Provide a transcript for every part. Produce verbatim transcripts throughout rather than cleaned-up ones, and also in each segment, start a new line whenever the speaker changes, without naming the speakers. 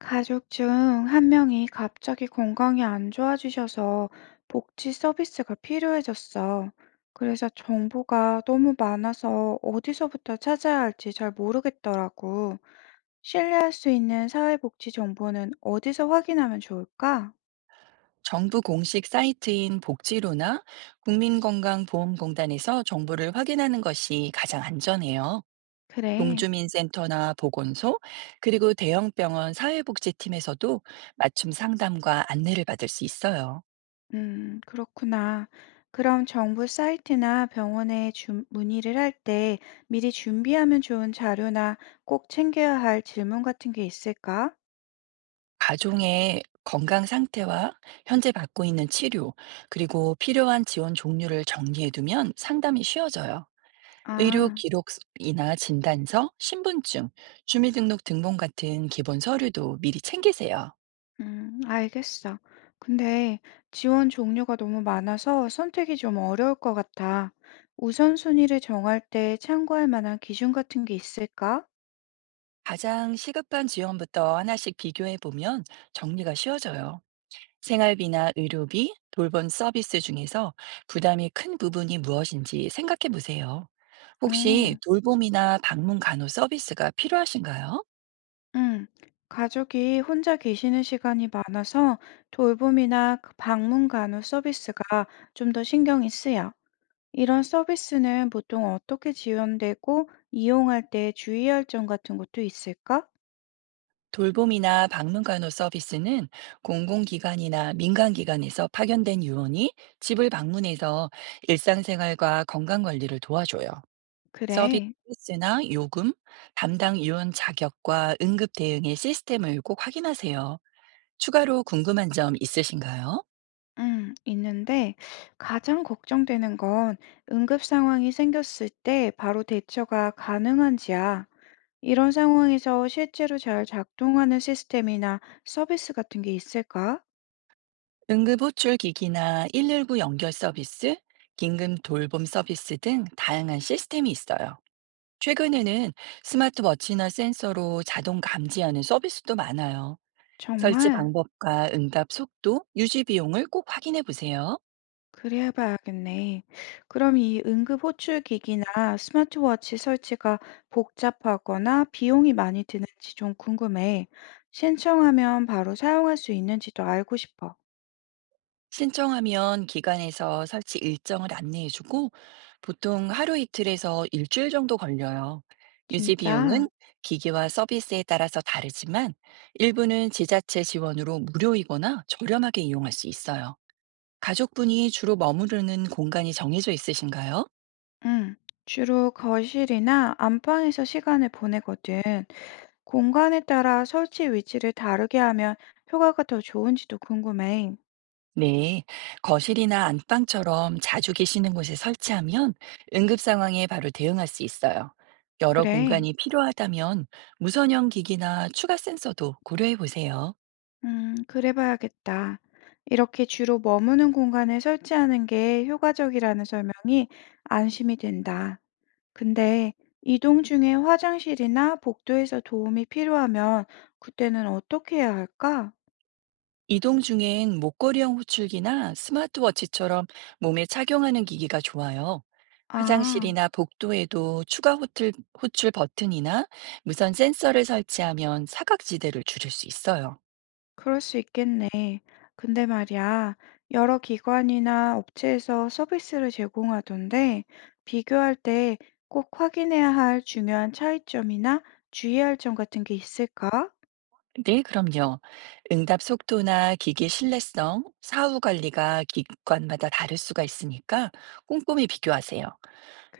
가족 중 한 명이 갑자기 건강이 안 좋아지셔서 복지 서비스가 필요해졌어. 그래서 정보가 너무 많아서 어디서부터 찾아야 할지 잘 모르겠더라고. 신뢰할 수 있는 사회복지 정보는 어디서 확인하면 좋을까?
정부 공식 사이트인 복지로나 국민건강보험공단에서 정보를 확인하는 것이 가장 안전해요.
그래.
동주민센터나 보건소, 그리고 대형병원 사회복지팀에서도 맞춤 상담과 안내를 받을 수 있어요.
음, 그렇구나. 그럼 정부 사이트나 병원에 주- 문의를 할 때 미리 준비하면 좋은 자료나 꼭 챙겨야 할 질문 같은 게 있을까?
가족의 건강 상태와 현재 받고 있는 치료, 그리고 필요한 지원 종류를 정리해두면 상담이 쉬워져요. 의료
아.
기록이나 진단서, 신분증, 주민등록 등본 같은 기본 서류도 미리 챙기세요.
음, 알겠어. 근데 지원 종류가 너무 많아서 선택이 좀 어려울 것 같아. 우선순위를 정할 때 참고할 만한 기준 같은 게 있을까?
가장 시급한 지원부터 하나씩 비교해 보면 정리가 쉬워져요. 생활비나 의료비, 돌봄 서비스 중에서 부담이 큰 부분이 무엇인지 생각해 보세요. 혹시
어,
돌봄이나 방문 간호 서비스가 필요하신가요?
응. 가족이 혼자 계시는 시간이 많아서 돌봄이나 그 방문 간호 서비스가 좀 더 신경이 쓰여. 이런 서비스는 보통 어떻게 지원되고 이용할 때 주의할 점 같은 것도 있을까?
돌봄이나 방문간호 서비스는 공공기관이나 민간기관에서 파견된 요원이 집을 방문해서 일상생활과 건강관리를 도와줘요.
그래.
서비스나 요금, 담당 요원 자격과 응급 대응의 시스템을 꼭 확인하세요. 추가로 궁금한 점 있으신가요?
음, 있는데 가장 걱정되는 건 응급 상황이 생겼을 때 바로 대처가 가능한지야. 이런 상황에서 실제로 잘 작동하는 시스템이나 서비스 같은 게 있을까?
응급호출기기나 일일구 연결 서비스, 긴급 돌봄 서비스 등 다양한 시스템이 있어요. 최근에는 스마트워치나 센서로 자동 감지하는 서비스도 많아요. 설치
정말?
방법과 응답 속도, 유지 비용을 꼭 확인해 보세요.
그래 봐야겠네. 그럼 이 응급 호출 기기나 스마트워치 설치가 복잡하거나 비용이 많이 드는지 좀 궁금해. 신청하면 바로 사용할 수 있는지도 알고 싶어.
신청하면 기관에서 설치 일정을 안내해주고 보통 하루 이틀에서 일주일 정도 걸려요. 유지
진짜?
비용은 기기와 서비스에 따라서 다르지만 일부는 지자체 지원으로 무료이거나 저렴하게 이용할 수 있어요. 가족분이 주로 머무르는 공간이 정해져 있으신가요?
응, 주로 거실이나 안방에서 시간을 보내거든. 공간에 따라 설치 위치를 다르게 하면 효과가 더 좋은지도 궁금해.
네, 거실이나 안방처럼 자주 계시는 곳에 설치하면 응급 상황에 바로 대응할 수 있어요. 여러
그래,
공간이 필요하다면 무선형 기기나 추가 센서도 고려해 보세요.
음, 그래 봐야겠다. 이렇게 주로 머무는 공간에 설치하는 게 효과적이라는 설명이 안심이 된다. 근데 이동 중에 화장실이나 복도에서 도움이 필요하면 그때는 어떻게 해야 할까?
이동 중엔 목걸이형 호출기나 스마트워치처럼 몸에 착용하는 기기가 좋아요.
아.
화장실이나 복도에도 추가 호출, 호출 버튼이나 무선 센서를 설치하면 사각지대를 줄일 수 있어요.
그럴 수 있겠네. 근데 말이야, 여러 기관이나 업체에서 서비스를 제공하던데, 비교할 때 꼭 확인해야 할 중요한 차이점이나 주의할 점 같은 게 있을까?
네, 그럼요. 응답 속도나 기기 신뢰성, 사후 관리가 기관마다 다를 수가 있으니까 꼼꼼히 비교하세요.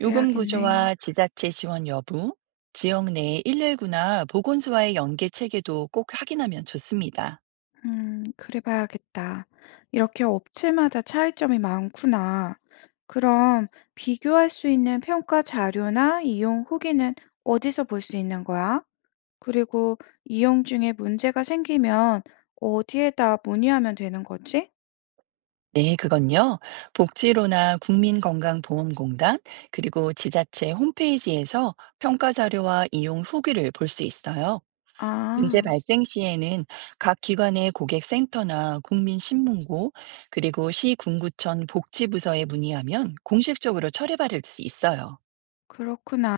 요금 구조와 지자체 지원 여부, 지역 내 일일구나 보건소와의 연계 체계도 꼭 확인하면 좋습니다.
음, 그래 봐야겠다. 이렇게 업체마다 차이점이 많구나. 그럼 비교할 수 있는 평가 자료나 이용 후기는 어디서 볼 수 있는 거야? 그리고 이용 중에 문제가 생기면 어디에다 문의하면 되는 거지?
네, 그건요. 복지로나 국민건강보험공단, 그리고 지자체 홈페이지에서 평가 자료와 이용 후기를 볼 수 있어요. 문제
아,
발생 시에는 각 기관의 고객센터나 국민신문고, 그리고 시군구청 복지부서에 문의하면 공식적으로 처리받을 수 있어요.
그렇구나.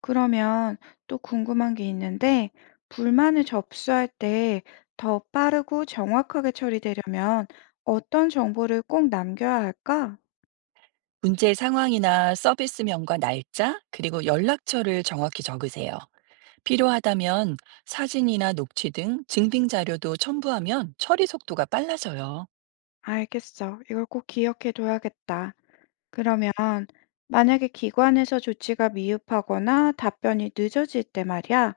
그러면 또 궁금한 게 있는데, 불만을 접수할 때 더 빠르고 정확하게 처리되려면 어떤 정보를 꼭 남겨야 할까?
문제 상황이나 서비스명과 날짜, 그리고 연락처를 정확히 적으세요. 필요하다면 사진이나 녹취 등 증빙 자료도 첨부하면 처리 속도가 빨라져요.
알겠어. 이걸 꼭 기억해 둬야겠다. 그러면 만약에 기관에서 조치가 미흡하거나 답변이 늦어질 때 말이야,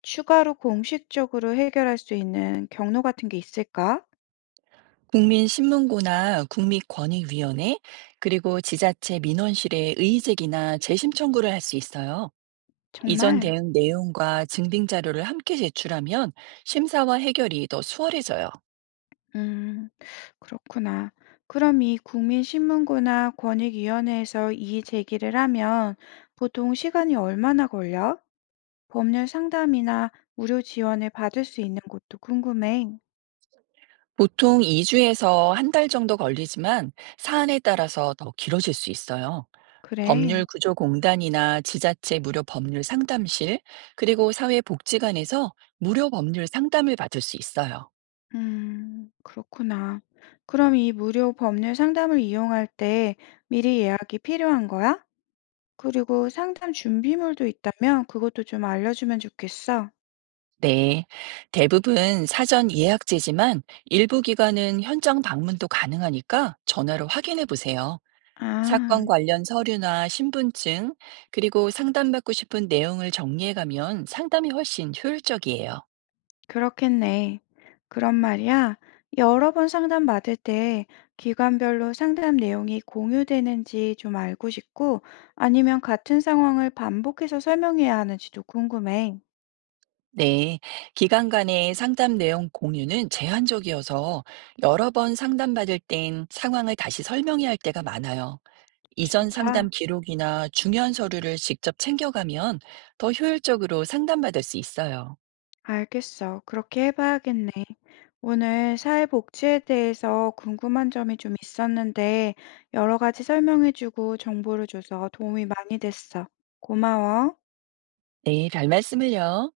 추가로 공식적으로 해결할 수 있는 경로 같은 게 있을까?
국민신문고나 국민권익위원회, 그리고 지자체 민원실에 의제기나 재심 청구를 할 수 있어요. 이전
정말?
대응 내용과 증빙 자료를 함께 제출하면 심사와 해결이 더 수월해져요.
음, 그렇구나. 그럼 이 국민신문고나 권익위원회에서 이의 제기를 하면 보통 시간이 얼마나 걸려? 법률 상담이나 무료 지원을 받을 수 있는 곳도 궁금해.
보통 이 주에서 한 달 정도 걸리지만 사안에 따라서 더 길어질 수 있어요.
그래.
법률구조공단이나 지자체 무료 법률 상담실, 그리고 사회복지관에서 무료 법률 상담을 받을 수 있어요.
음, 그렇구나. 그럼 이 무료 법률 상담을 이용할 때 미리 예약이 필요한 거야? 그리고 상담 준비물도 있다면 그것도 좀 알려주면 좋겠어.
네. 대부분 사전 예약제지만 일부 기관은 현장 방문도 가능하니까 전화로 확인해 보세요. 사건
아,
관련 서류나 신분증, 그리고 상담받고 싶은 내용을 정리해가면 상담이 훨씬 효율적이에요.
그렇겠네. 그런 말이야. 여러 번 상담 받을 때 기관별로 상담 내용이 공유되는지 좀 알고 싶고 아니면 같은 상황을 반복해서 설명해야 하는지도 궁금해.
네. 기관 간의 상담 내용 공유는 제한적이어서 여러 번 상담받을 땐 상황을 다시 설명해야 할 때가 많아요. 이전
진짜?
상담 기록이나 중요한 서류를 직접 챙겨가면 더 효율적으로 상담받을 수 있어요.
알겠어. 그렇게 해봐야겠네. 오늘 사회복지에 대해서 궁금한 점이 좀 있었는데, 여러 가지 설명해주고 정보를 줘서 도움이 많이 됐어. 고마워.
네, 별 말씀을요.